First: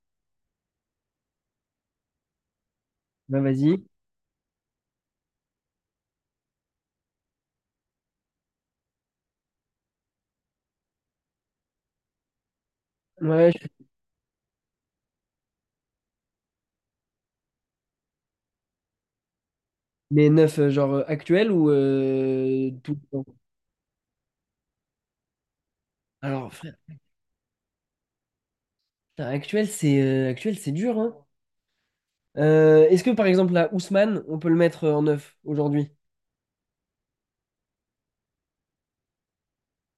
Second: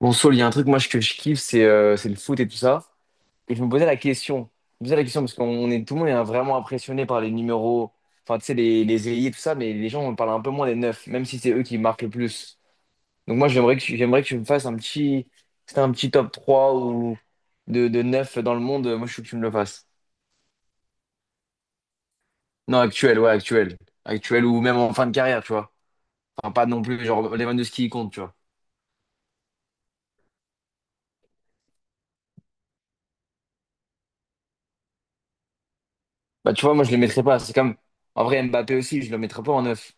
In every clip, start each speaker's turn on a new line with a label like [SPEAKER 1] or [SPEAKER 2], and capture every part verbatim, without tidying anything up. [SPEAKER 1] Bon, Saul, il y a un truc moi je- que je kiffe, c'est euh, c'est le foot et tout ça.
[SPEAKER 2] Ben,
[SPEAKER 1] Et je me
[SPEAKER 2] vas-y.
[SPEAKER 1] posais la question, je me posais la question parce qu'on est tout le monde est vraiment impressionné par les numéros, enfin tu sais les les ailiers tout ça, mais les gens on parle un peu moins des neufs, même si c'est eux qui marquent le plus. Donc moi
[SPEAKER 2] Ouais, je-
[SPEAKER 1] j'aimerais que tu- j'aimerais que tu me fasses un petit, c'était un petit top trois ou de de neuf dans le monde. Moi je veux que tu me le fasses.
[SPEAKER 2] mais neuf, euh, genre euh, actuel ou euh,
[SPEAKER 1] Non
[SPEAKER 2] tout le
[SPEAKER 1] actuel, ouais
[SPEAKER 2] temps?
[SPEAKER 1] actuel, actuel ou même en fin de carrière, tu vois. Enfin
[SPEAKER 2] Alors,
[SPEAKER 1] pas
[SPEAKER 2] frère,
[SPEAKER 1] non plus genre Lewandowski il compte, tu vois.
[SPEAKER 2] putain, actuel, c'est euh, actuel, c'est dur, hein. Euh, est-ce que par exemple là, Ousmane, on peut le mettre euh, en neuf aujourd'hui?
[SPEAKER 1] Bah tu vois moi je le mettrais pas. C'est comme en vrai Mbappé aussi, je le mettrais pas en neuf,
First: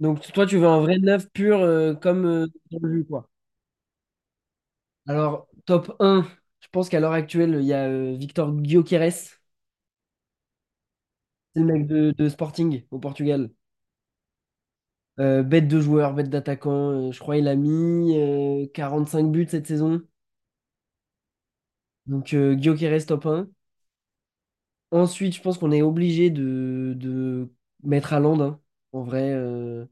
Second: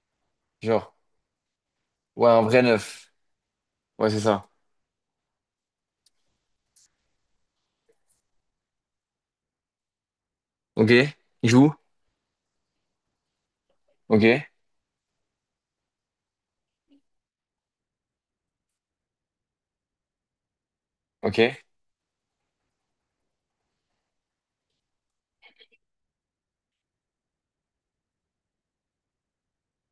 [SPEAKER 2] Donc toi, tu veux un
[SPEAKER 1] genre.
[SPEAKER 2] vrai neuf pur euh, comme
[SPEAKER 1] Ouais, un
[SPEAKER 2] euh,
[SPEAKER 1] vrai
[SPEAKER 2] dans le jeu,
[SPEAKER 1] neuf.
[SPEAKER 2] quoi.
[SPEAKER 1] Ouais, c'est ça.
[SPEAKER 2] Alors, top un, je pense qu'à l'heure actuelle, il y a euh, Victor Gyökeres, c'est
[SPEAKER 1] Ok. Il
[SPEAKER 2] le
[SPEAKER 1] joue.
[SPEAKER 2] mec de, de Sporting au Portugal.
[SPEAKER 1] Ok.
[SPEAKER 2] Euh, bête de joueur, bête d'attaquant, euh, je crois il a mis euh, cinq buts cette saison.
[SPEAKER 1] Ok.
[SPEAKER 2] Donc euh, Gyökeres top un. Ensuite, je pense qu'on est obligé de, de mettre à Landin. En vrai, euh,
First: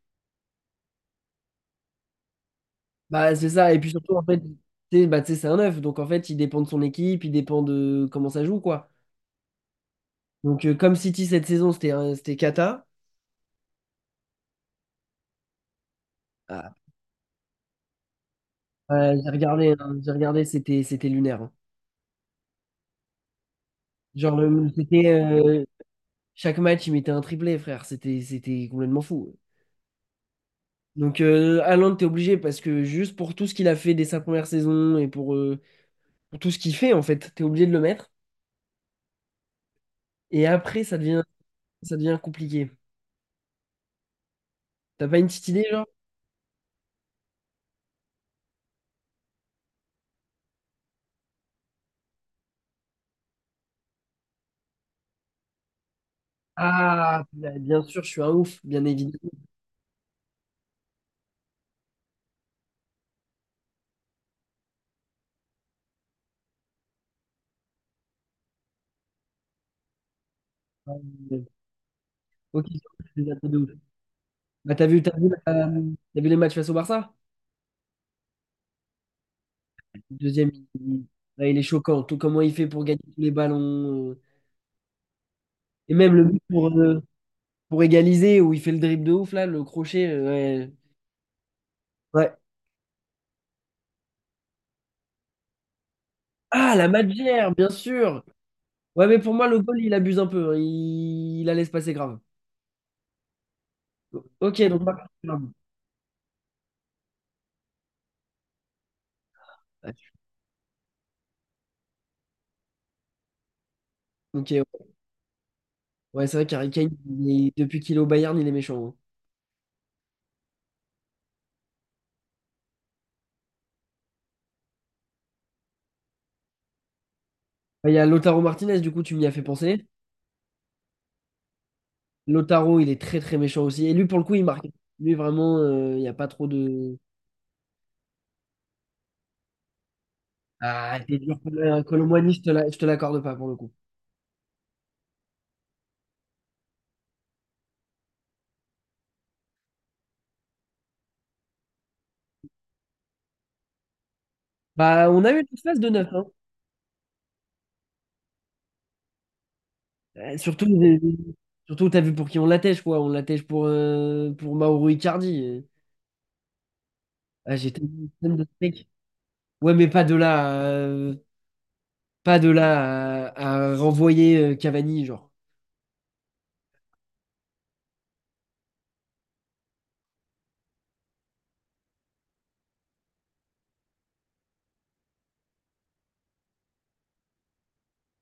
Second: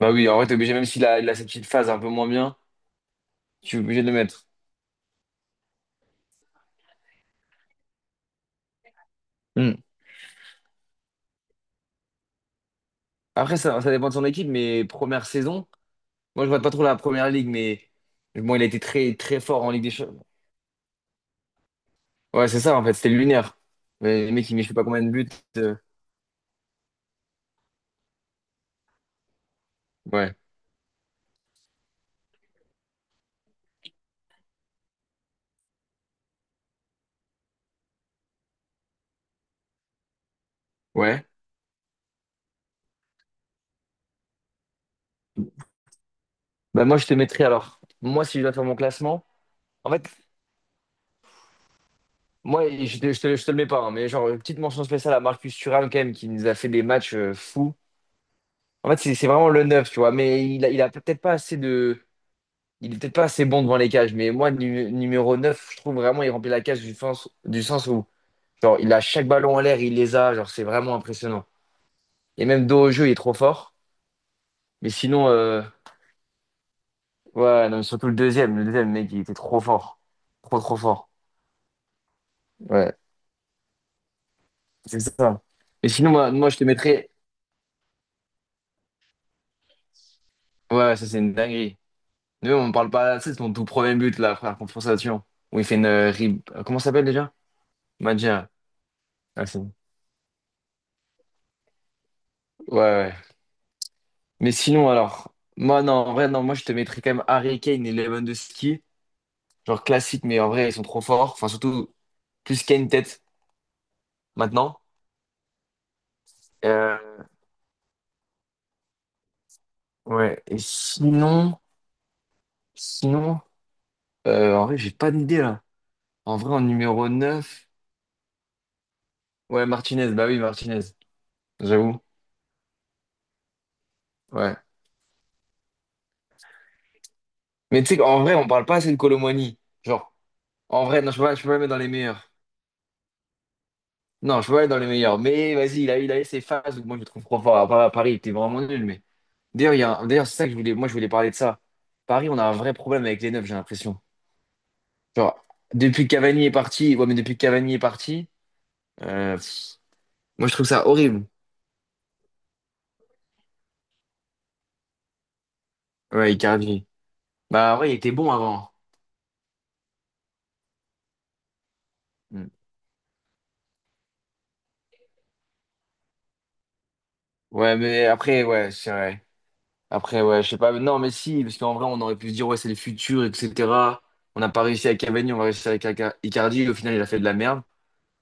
[SPEAKER 1] Bah oui, en vrai, t'es obligé, même s'il a, il a cette petite phase un peu moins bien,
[SPEAKER 2] bah, c'est ça.
[SPEAKER 1] tu
[SPEAKER 2] Et
[SPEAKER 1] es
[SPEAKER 2] puis
[SPEAKER 1] obligé de le
[SPEAKER 2] surtout, en fait,
[SPEAKER 1] mettre.
[SPEAKER 2] tu sais, bah, tu sais, c'est un neuf. Donc, en fait, il dépend de son équipe, il dépend de comment ça joue, quoi.
[SPEAKER 1] Hmm.
[SPEAKER 2] Donc, euh, comme City cette saison, c'était un- c'était cata.
[SPEAKER 1] Après, ça, ça dépend de son équipe, mais première saison, moi, je vois pas
[SPEAKER 2] Ah,
[SPEAKER 1] trop la première ligue, mais bon, il a été très,
[SPEAKER 2] ouais, j'ai
[SPEAKER 1] très fort en
[SPEAKER 2] regardé,
[SPEAKER 1] Ligue des
[SPEAKER 2] hein, j'ai
[SPEAKER 1] Champions.
[SPEAKER 2] regardé, c'était c'était lunaire, hein.
[SPEAKER 1] Ouais, c'est ça, en fait, c'était lunaire. Mais les
[SPEAKER 2] Genre,
[SPEAKER 1] mecs, ils mettent
[SPEAKER 2] le-
[SPEAKER 1] je sais pas combien
[SPEAKER 2] c'était
[SPEAKER 1] de buts.
[SPEAKER 2] euh,
[SPEAKER 1] euh,
[SPEAKER 2] chaque match, il mettait un triplé, frère. C'était c'était complètement fou.
[SPEAKER 1] Ouais.
[SPEAKER 2] Donc, euh, Haaland, t'es obligé parce que juste pour tout ce qu'il a fait dès sa première saison et pour, euh, pour tout ce qu'il fait, en fait, t'es obligé de le mettre. Et après, ça devient,
[SPEAKER 1] Ouais.
[SPEAKER 2] ça devient compliqué. T'as pas une petite idée, genre?
[SPEAKER 1] Bah, moi, je te mettrais alors. Moi, si je dois faire mon classement, en fait, moi, je te, je te, je te le mets pas, hein, mais genre, une petite mention spéciale à Marcus Thuram, quand même, qui nous a fait des matchs
[SPEAKER 2] Ah,
[SPEAKER 1] euh,
[SPEAKER 2] bah,
[SPEAKER 1] fous.
[SPEAKER 2] bien sûr, je suis un ouf, bien
[SPEAKER 1] En fait, c'est c'est
[SPEAKER 2] évidemment.
[SPEAKER 1] vraiment le neuf, tu vois. Mais il a, il a peut-être pas assez de. Il est peut-être pas assez bon devant les cages. Mais moi, nu- numéro neuf, je trouve vraiment il remplit la cage du sens, du sens où genre, il a chaque ballon en l'air, il les a. Genre, c'est vraiment
[SPEAKER 2] Euh,
[SPEAKER 1] impressionnant. Et
[SPEAKER 2] Ok,
[SPEAKER 1] même
[SPEAKER 2] je
[SPEAKER 1] dos au jeu, il est
[SPEAKER 2] suis
[SPEAKER 1] trop
[SPEAKER 2] un peu de ouf.
[SPEAKER 1] fort.
[SPEAKER 2] Bah, t'as
[SPEAKER 1] Mais
[SPEAKER 2] vu, t'as
[SPEAKER 1] sinon,
[SPEAKER 2] vu,
[SPEAKER 1] euh,
[SPEAKER 2] t'as vu les matchs face au Barça?
[SPEAKER 1] ouais, non, mais surtout le deuxième. Le deuxième, mec, il était trop
[SPEAKER 2] Le
[SPEAKER 1] fort.
[SPEAKER 2] deuxième,
[SPEAKER 1] Trop, trop
[SPEAKER 2] il,
[SPEAKER 1] fort.
[SPEAKER 2] ouais, il est choquant. Tout comment il fait pour
[SPEAKER 1] Ouais,
[SPEAKER 2] gagner tous les ballons. euh,
[SPEAKER 1] c'est ça. Mais
[SPEAKER 2] Et
[SPEAKER 1] sinon,
[SPEAKER 2] même le
[SPEAKER 1] moi,
[SPEAKER 2] but
[SPEAKER 1] moi, je te
[SPEAKER 2] pour, euh,
[SPEAKER 1] mettrais.
[SPEAKER 2] pour égaliser, où il fait le dribble de ouf, là, le crochet. euh,
[SPEAKER 1] Ouais, ça, c'est une dinguerie.
[SPEAKER 2] Ouais. Ouais.
[SPEAKER 1] Nous, on ne parle pas assez. C'est mon tout premier but, là, frère, contre Sion, où il fait une. euh, rib-
[SPEAKER 2] Ah,
[SPEAKER 1] Comment ça
[SPEAKER 2] la
[SPEAKER 1] s'appelle déjà?
[SPEAKER 2] Madgère, bien sûr.
[SPEAKER 1] Madja.
[SPEAKER 2] Ouais, mais pour moi, le goal, il abuse un peu, hein. Il, il la laisse passer grave.
[SPEAKER 1] Ouais, ouais. Mais
[SPEAKER 2] Ok, donc.
[SPEAKER 1] sinon,
[SPEAKER 2] Marc-
[SPEAKER 1] alors,
[SPEAKER 2] Ok,
[SPEAKER 1] moi, non, en vrai, non, moi, je te mettrais quand même Harry Kane et Lewandowski. Genre
[SPEAKER 2] ouais.
[SPEAKER 1] classique, mais en vrai, ils sont trop forts. Enfin, surtout, plus Kane tête
[SPEAKER 2] Ok,
[SPEAKER 1] maintenant.
[SPEAKER 2] ouais, c'est vrai qu'Harry Kane,
[SPEAKER 1] Euh,
[SPEAKER 2] il est- depuis qu'il est au Bayern, il est méchant, hein.
[SPEAKER 1] ouais. Et sinon, sinon, euh, en vrai, j'ai pas d'idée là. En vrai, en numéro neuf
[SPEAKER 2] Bah, il y a Lautaro Martinez, du coup, tu m'y as fait
[SPEAKER 1] ouais,
[SPEAKER 2] penser.
[SPEAKER 1] Martinez, bah oui, Martinez, j'avoue.
[SPEAKER 2] Lautaro, il est très très méchant aussi. Et lui, pour le coup, il
[SPEAKER 1] Ouais.
[SPEAKER 2] marque. Lui, vraiment, euh, il n'y a pas trop de.
[SPEAKER 1] Mais tu sais qu'en vrai, on parle pas assez de Kolo Muani. Genre, en
[SPEAKER 2] Ah,
[SPEAKER 1] vrai, non,
[SPEAKER 2] t'es
[SPEAKER 1] je peux pas,
[SPEAKER 2] dur
[SPEAKER 1] je peux pas
[SPEAKER 2] comme
[SPEAKER 1] le mettre dans
[SPEAKER 2] un
[SPEAKER 1] les meilleurs.
[SPEAKER 2] Colomboigny, je te la- je te l'accorde pas pour le coup.
[SPEAKER 1] Non, je peux pas le mettre dans les meilleurs. Mais vas-y, il a, il a eu ses phases où moi, je le trouve trop fort. À Paris, il était vraiment nul, mais. D'ailleurs, il y a un- D'ailleurs, c'est ça que je voulais, moi je voulais parler de ça. Paris, on a un vrai problème avec les neufs, j'ai l'impression.
[SPEAKER 2] Bah, on a eu
[SPEAKER 1] Genre,
[SPEAKER 2] une phase de
[SPEAKER 1] depuis
[SPEAKER 2] neuf.
[SPEAKER 1] que
[SPEAKER 2] Hein.
[SPEAKER 1] Cavani est parti, ouais, mais depuis que Cavani est parti, euh, pff,
[SPEAKER 2] Euh,
[SPEAKER 1] moi je
[SPEAKER 2] surtout,
[SPEAKER 1] trouve ça
[SPEAKER 2] les-
[SPEAKER 1] horrible.
[SPEAKER 2] Surtout t'as vu pour qui on l'attèche, quoi. On l'attèche pour, euh, pour Mauro Icardi.
[SPEAKER 1] Ouais, Icardi.
[SPEAKER 2] Ah, j'ai
[SPEAKER 1] Bah ouais,
[SPEAKER 2] tellement
[SPEAKER 1] il
[SPEAKER 2] eu une
[SPEAKER 1] était bon
[SPEAKER 2] scène de
[SPEAKER 1] avant.
[SPEAKER 2] steak. Ouais, mais pas de là. euh, Pas de
[SPEAKER 1] Mm.
[SPEAKER 2] là à, à renvoyer euh, Cavani, genre.
[SPEAKER 1] Ouais, mais après, ouais, c'est vrai. Après, ouais, je sais pas. Non, mais si, parce qu'en vrai, on aurait pu se dire, ouais, c'est le futur, et cetera. On n'a pas réussi avec Cavani, on va réussir avec Ica- Icardi. Au final, il a fait de la merde.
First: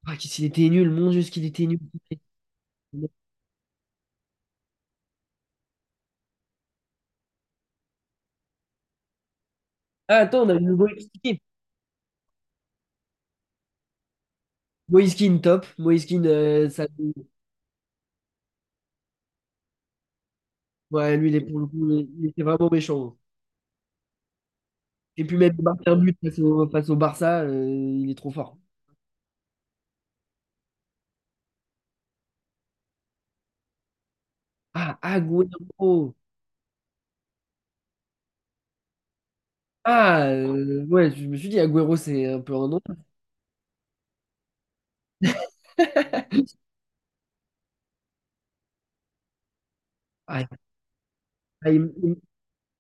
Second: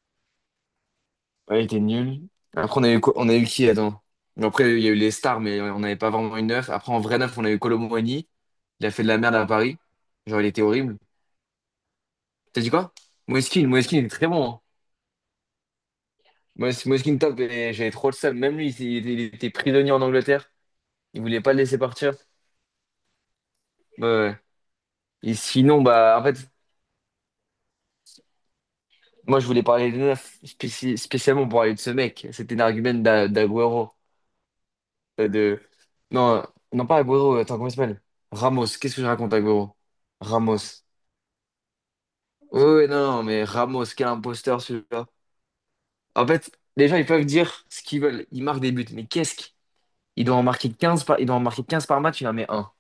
[SPEAKER 2] Ah, qu'est-ce qu'il était nul, mon Dieu, ce qu'il
[SPEAKER 1] Ouais, il
[SPEAKER 2] était nul.
[SPEAKER 1] était nul. Après, on a eu, quoi- on a eu qui, attends? Bon, après, il y a eu les stars, mais on n'avait pas vraiment une neuf. Après, en vrai neuf, on a eu Kolo Muani. Il a fait de la merde à Paris.
[SPEAKER 2] Ah,
[SPEAKER 1] Genre,
[SPEAKER 2] attends,
[SPEAKER 1] il
[SPEAKER 2] on a
[SPEAKER 1] était
[SPEAKER 2] le
[SPEAKER 1] horrible.
[SPEAKER 2] Moïskine.
[SPEAKER 1] T'as dit quoi? Moeskin, Moeskin, il est très bon, hein.
[SPEAKER 2] Moïskine, top. Moïskine, euh, ça...
[SPEAKER 1] Moes- Moeskin, top, et j'avais trop le seum. Même lui, il, était il était- il était prisonnier en Angleterre.
[SPEAKER 2] Ouais,
[SPEAKER 1] Il
[SPEAKER 2] lui, il est
[SPEAKER 1] voulait pas
[SPEAKER 2] pour
[SPEAKER 1] le
[SPEAKER 2] le
[SPEAKER 1] laisser
[SPEAKER 2] coup,
[SPEAKER 1] partir.
[SPEAKER 2] il était vraiment méchant.
[SPEAKER 1] Ouais, ouais.
[SPEAKER 2] Et
[SPEAKER 1] Et
[SPEAKER 2] puis même, il
[SPEAKER 1] sinon,
[SPEAKER 2] un but
[SPEAKER 1] bah, en fait,
[SPEAKER 2] face au, face au Barça, euh, il est trop fort.
[SPEAKER 1] moi, je voulais parler des neufs, spéci- spécialement pour parler de ce mec. C'était un argument d'A- d'Aguero.
[SPEAKER 2] Ah,
[SPEAKER 1] Euh, de...
[SPEAKER 2] Agüero.
[SPEAKER 1] Non, euh, non, pas Agüero. Attends, comment il s'appelle? Ramos. Qu'est-ce que je raconte, Agüero?
[SPEAKER 2] Ah, euh,
[SPEAKER 1] Ramos.
[SPEAKER 2] ouais, je me suis dit, Agüero, c'est un peu
[SPEAKER 1] Oui,
[SPEAKER 2] un nom.
[SPEAKER 1] oui, non, non, mais Ramos, quel imposteur celui-là. En fait, les gens, ils peuvent dire ce qu'ils veulent. Ils marquent des buts. Mais qu'est-ce qu'il doit en
[SPEAKER 2] Ah,
[SPEAKER 1] marquer quinze par... il doit en marquer
[SPEAKER 2] ah,
[SPEAKER 1] quinze
[SPEAKER 2] il-
[SPEAKER 1] par
[SPEAKER 2] il-
[SPEAKER 1] match, il en met un.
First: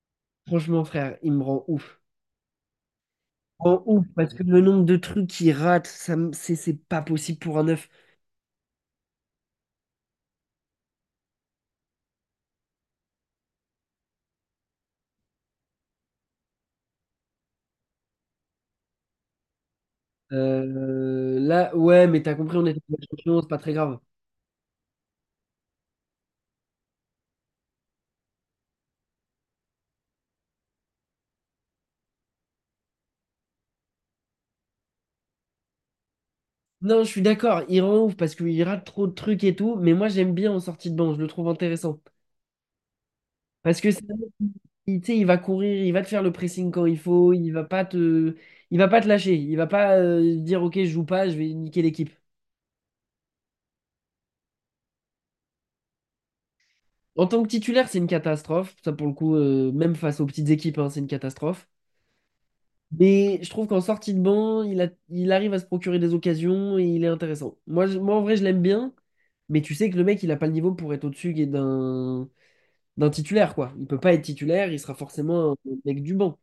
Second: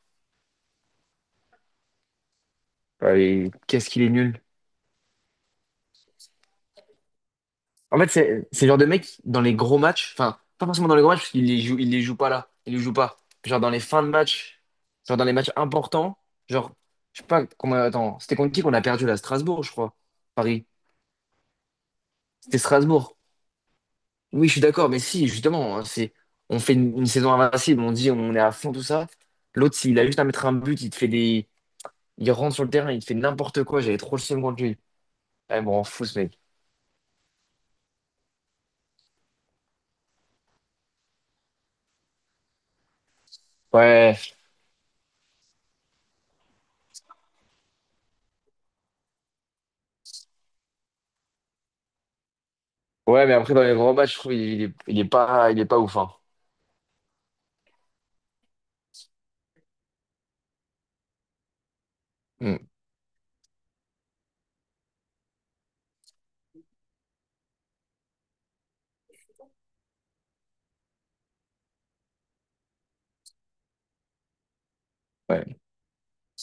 [SPEAKER 2] franchement, frère, il me rend ouf.
[SPEAKER 1] Allez,
[SPEAKER 2] Il me rend
[SPEAKER 1] qu'est-ce qu'il
[SPEAKER 2] ouf,
[SPEAKER 1] est
[SPEAKER 2] parce que
[SPEAKER 1] nul.
[SPEAKER 2] le nombre de trucs qu'il rate, ça, me- c'est c'est pas possible pour un neuf.
[SPEAKER 1] En fait, c'est c'est le genre de mec, dans les gros matchs, enfin, pas forcément dans les gros matchs, parce qu'il les joue, il les joue pas là. Il les joue pas. Genre dans les fins de match, genre dans les matchs importants, genre, je sais pas comment. Attends, c'était contre qui qu'on a perdu là? Strasbourg, je crois. Paris.
[SPEAKER 2] Euh, là, ouais, mais t'as compris,
[SPEAKER 1] C'était
[SPEAKER 2] on est
[SPEAKER 1] Strasbourg.
[SPEAKER 2] champion, c'est pas très grave.
[SPEAKER 1] Oui, je suis d'accord, mais si, justement, hein, c'est, on fait une, une saison invincible, on dit on est à fond, tout ça. L'autre, s'il a juste à mettre un but, il te fait des. Il rentre sur le terrain, il te fait n'importe quoi, j'avais trop le seum contre lui. Ouais, bon, on fout ce mec.
[SPEAKER 2] Non, je suis d'accord, il rend ouf parce qu'il rate trop de trucs et tout, mais moi, j'aime bien en sortie de banc, je le trouve intéressant. Parce que c'est un mec
[SPEAKER 1] Ouais,
[SPEAKER 2] qui- il, tu sais, il va courir, il va te faire le pressing quand il faut, il va pas te, il va pas te lâcher, il va pas euh, dire, ok, je joue pas, je vais niquer l'équipe.
[SPEAKER 1] ouais, mais après, dans les grands matchs, je trouve il, il est, il est pas, il est pas ouf, hein.
[SPEAKER 2] En tant que titulaire, c'est une catastrophe. Ça, pour le coup, euh, même face aux petites équipes, hein, c'est une catastrophe.
[SPEAKER 1] Hmm,
[SPEAKER 2] Mais je trouve qu'en sortie de banc, il a- il arrive à se procurer des occasions et il est intéressant. Moi, je- moi en vrai, je l'aime bien. Mais tu sais que le mec, il a pas le niveau pour être au-dessus et d'un d'un titulaire, quoi. Il peut pas être titulaire, il sera forcément un
[SPEAKER 1] ouais.
[SPEAKER 2] mec du banc.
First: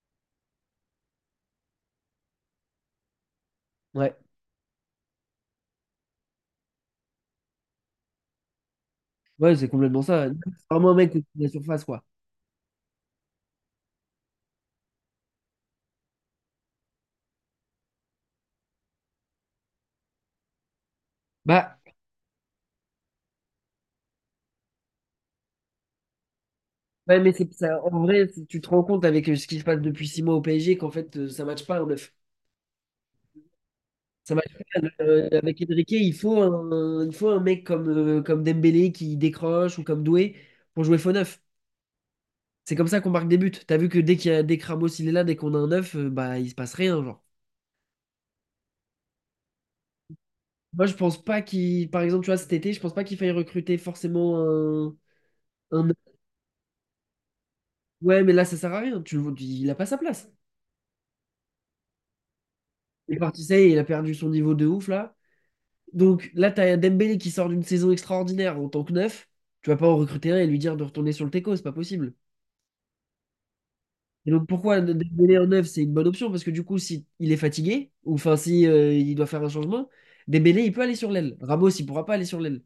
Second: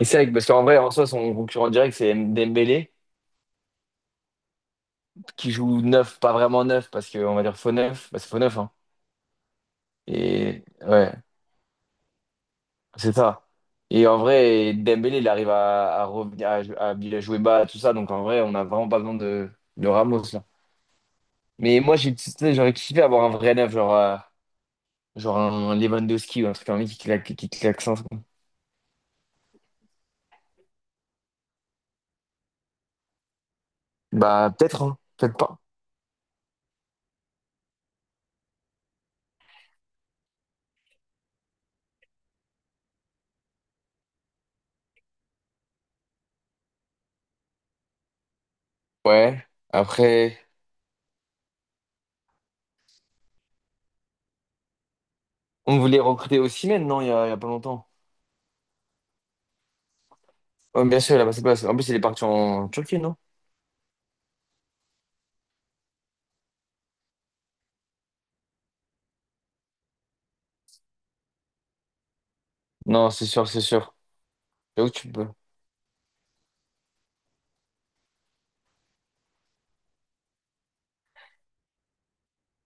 [SPEAKER 1] Et c'est vrai, que- parce qu'en vrai, en soi, son concurrent direct, c'est M- Dembélé,
[SPEAKER 2] Ouais,
[SPEAKER 1] qui joue neuf, pas vraiment neuf, parce qu'on va dire faux neuf, bah, c'est faux neuf, hein.
[SPEAKER 2] ouais, c'est complètement ça. C'est
[SPEAKER 1] Et
[SPEAKER 2] vraiment un mec
[SPEAKER 1] ouais,
[SPEAKER 2] au-dessus de la surface, quoi.
[SPEAKER 1] c'est ça. Et en vrai, Dembélé, il arrive à, à revenir, à, jou- à bien jouer bas, tout ça. Donc en vrai, on n'a vraiment pas besoin de, de Ramos, là.
[SPEAKER 2] Bah,
[SPEAKER 1] Mais moi, j'ai, tu sais, j'aurais kiffé avoir un vrai neuf, genre, euh, genre un Lewandowski ou un truc comme ça qui
[SPEAKER 2] ouais, mais
[SPEAKER 1] claque, qui
[SPEAKER 2] c'est
[SPEAKER 1] claque
[SPEAKER 2] ça,
[SPEAKER 1] sans.
[SPEAKER 2] en vrai, c'est- tu te rends compte avec euh, ce qui se passe depuis six mois au P S G qu'en fait, euh, ça matche pas un neuf. Ça marche
[SPEAKER 1] Bah,
[SPEAKER 2] pas,
[SPEAKER 1] peut-être, hein.
[SPEAKER 2] le-
[SPEAKER 1] Peut-être pas.
[SPEAKER 2] avec Enrique, il faut un, il faut un mec comme, euh, comme Dembélé qui décroche ou comme Doué pour jouer faux neuf. C'est comme ça qu'on marque des buts. T'as vu que dès qu'il y a, dès que Ramos il est là, dès qu'on a un neuf, euh, bah il se passe rien, genre.
[SPEAKER 1] Ouais. Après,
[SPEAKER 2] Moi je pense pas qu'il, par exemple, tu vois, cet été, je pense pas qu'il faille recruter forcément un,
[SPEAKER 1] on
[SPEAKER 2] un neuf.
[SPEAKER 1] voulait recruter Osimhen, non, il y a, il y a pas longtemps.
[SPEAKER 2] Ouais, mais là ça sert à rien. Tu, le vois, il a pas sa place.
[SPEAKER 1] Ouais, bien sûr, il a passé place. En plus, il est parti en Turquie,
[SPEAKER 2] Il
[SPEAKER 1] non?
[SPEAKER 2] est parti, ça y est, il a perdu son niveau de ouf là. Donc là, t'as Dembélé qui sort d'une saison extraordinaire en tant que neuf. Tu vas pas en recruter un et lui dire de retourner sur le teco, c'est pas possible.
[SPEAKER 1] Non, c'est sûr, c'est sûr.
[SPEAKER 2] Et donc pourquoi
[SPEAKER 1] C'est où
[SPEAKER 2] de- de-
[SPEAKER 1] tu peux.
[SPEAKER 2] Dembélé en neuf, c'est une bonne option parce que du coup, si il est fatigué ou enfin si euh, il doit faire un changement, Dembélé il peut aller sur l'aile. Ramos il pourra pas aller sur l'aile.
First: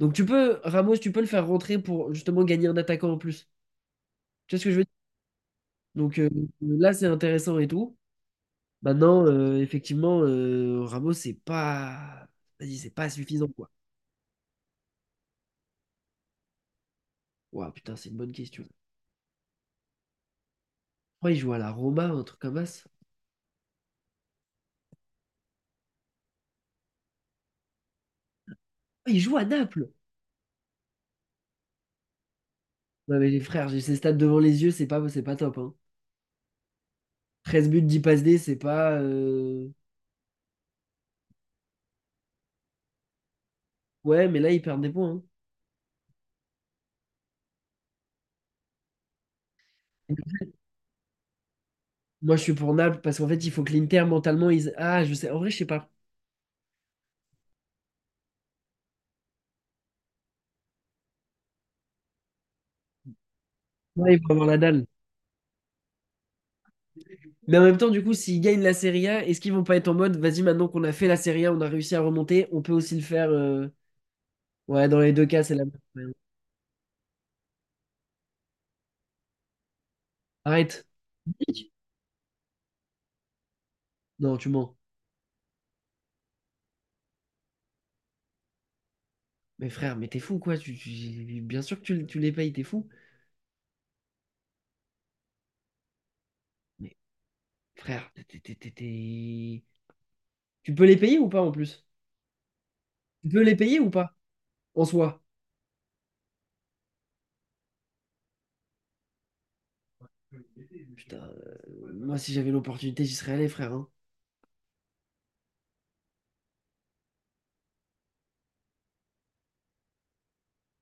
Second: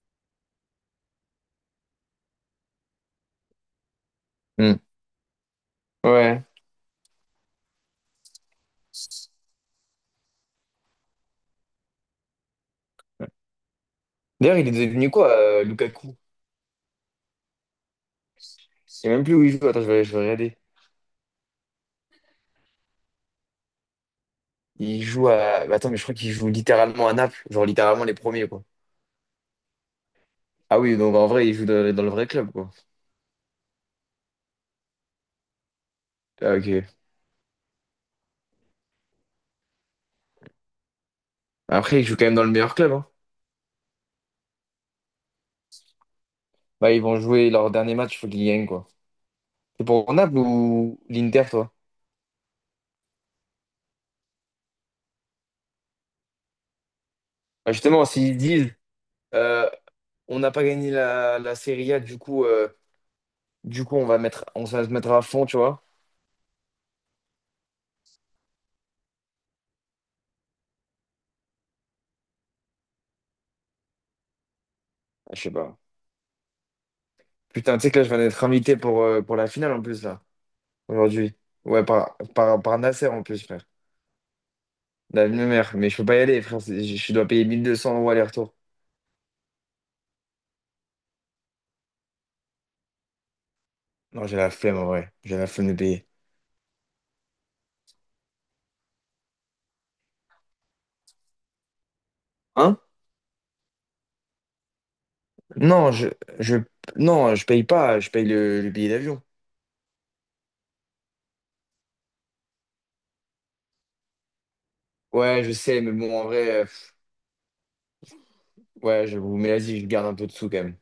[SPEAKER 2] Donc tu peux Ramos, tu peux le faire rentrer pour justement gagner un attaquant en plus. Tu vois ce que je
[SPEAKER 1] Hmm.
[SPEAKER 2] veux dire? Donc euh,
[SPEAKER 1] Ouais.
[SPEAKER 2] là c'est intéressant et tout. Maintenant euh, effectivement euh, Ramos c'est pas, vas-y, c'est pas suffisant quoi.
[SPEAKER 1] D'ailleurs, il est devenu quoi, euh, Lukaku?
[SPEAKER 2] Ouah putain, c'est une bonne question.
[SPEAKER 1] Je sais même plus où il joue. Attends, je vais, je vais regarder.
[SPEAKER 2] Pourquoi il joue à la Roma, un truc comme ça?
[SPEAKER 1] Il joue à. Bah, Attends, mais je crois qu'il joue littéralement à Naples, genre littéralement les premiers, quoi.
[SPEAKER 2] Ah, il joue à Naples.
[SPEAKER 1] Ah oui, donc en vrai, il joue dans, dans le vrai club, quoi.
[SPEAKER 2] Non mais les frères, j'ai ces stats devant les yeux, c'est pas c'est pas top hein.
[SPEAKER 1] Ah, ok.
[SPEAKER 2] Treize buts, dix passes D, c'est pas. euh,
[SPEAKER 1] Après, il joue quand même dans le meilleur club, hein.
[SPEAKER 2] Ouais, mais là, ils perdent des points, hein.
[SPEAKER 1] Bah, ils vont jouer leur dernier match, il faut qu'ils gagnent, quoi. C'est pour Naples ou l'Inter, toi?
[SPEAKER 2] Moi, je suis pour Naples parce qu'en fait, il faut que l'Inter mentalement. Ils... Ah, je sais. En vrai, je sais pas.
[SPEAKER 1] Bah, justement, s'ils disent euh, on n'a pas gagné la, la Serie A, du coup, euh, du coup, on
[SPEAKER 2] Ouais,
[SPEAKER 1] va
[SPEAKER 2] il faut
[SPEAKER 1] mettre,
[SPEAKER 2] avoir la
[SPEAKER 1] on va
[SPEAKER 2] dalle.
[SPEAKER 1] se mettre à fond, tu vois.
[SPEAKER 2] Mais en même temps, du coup, s'ils gagnent la Serie A, est-ce qu'ils vont pas être en mode, vas-y, maintenant qu'on a fait la Serie A, on a réussi à remonter, on peut aussi le faire. euh, Ouais, dans les deux
[SPEAKER 1] Je
[SPEAKER 2] cas,
[SPEAKER 1] sais
[SPEAKER 2] c'est la
[SPEAKER 1] pas.
[SPEAKER 2] même.
[SPEAKER 1] Putain, tu sais que là, je viens d'être invité pour, euh, pour la finale en plus, là,
[SPEAKER 2] Arrête.
[SPEAKER 1] aujourd'hui. Ouais, par, par, par Nasser en plus, frère.
[SPEAKER 2] Non, tu mens.
[SPEAKER 1] La même mère, mais je peux pas y aller, frère. c'est- Je je dois payer mille deux cents euros aller-retour.
[SPEAKER 2] Mais frère, mais t'es fou, quoi. Tu, tu- Bien sûr que tu, tu les payes, t'es fou.
[SPEAKER 1] Non, j'ai la flemme en vrai. J'ai la flemme de payer.
[SPEAKER 2] Mais frère, t'es- t'es- t'es- t'es- tu peux les payer ou pas en plus?
[SPEAKER 1] Hein?
[SPEAKER 2] Tu peux les payer ou pas en soi?
[SPEAKER 1] Non, je, je, non, je paye pas. Je paye le, le billet d'avion.
[SPEAKER 2] Putain, euh, moi, si j'avais l'opportunité, j'y serais allé, frère, hein.
[SPEAKER 1] Ouais, je sais, mais bon, en vrai, euh, pff, ouais, je vous mets vas-y, je garde un peu de sous quand même.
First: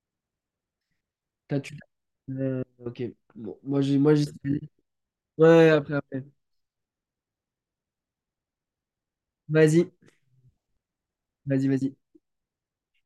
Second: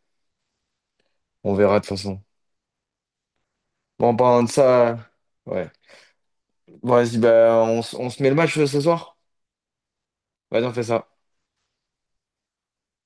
[SPEAKER 1] On
[SPEAKER 2] T'as tu.
[SPEAKER 1] verra de toute façon.
[SPEAKER 2] Euh, ok. Bon, moi, j'ai,
[SPEAKER 1] Bon,
[SPEAKER 2] moi,
[SPEAKER 1] en
[SPEAKER 2] j'y serais
[SPEAKER 1] parlant de
[SPEAKER 2] allé.
[SPEAKER 1] ça, euh,
[SPEAKER 2] Ouais,
[SPEAKER 1] ouais.
[SPEAKER 2] après, après.
[SPEAKER 1] Bon, vas-y, bah, on, s- on se met le match euh, ce soir?
[SPEAKER 2] Vas-y,
[SPEAKER 1] Vas-y, on fait ça.
[SPEAKER 2] vas-y, vas-y.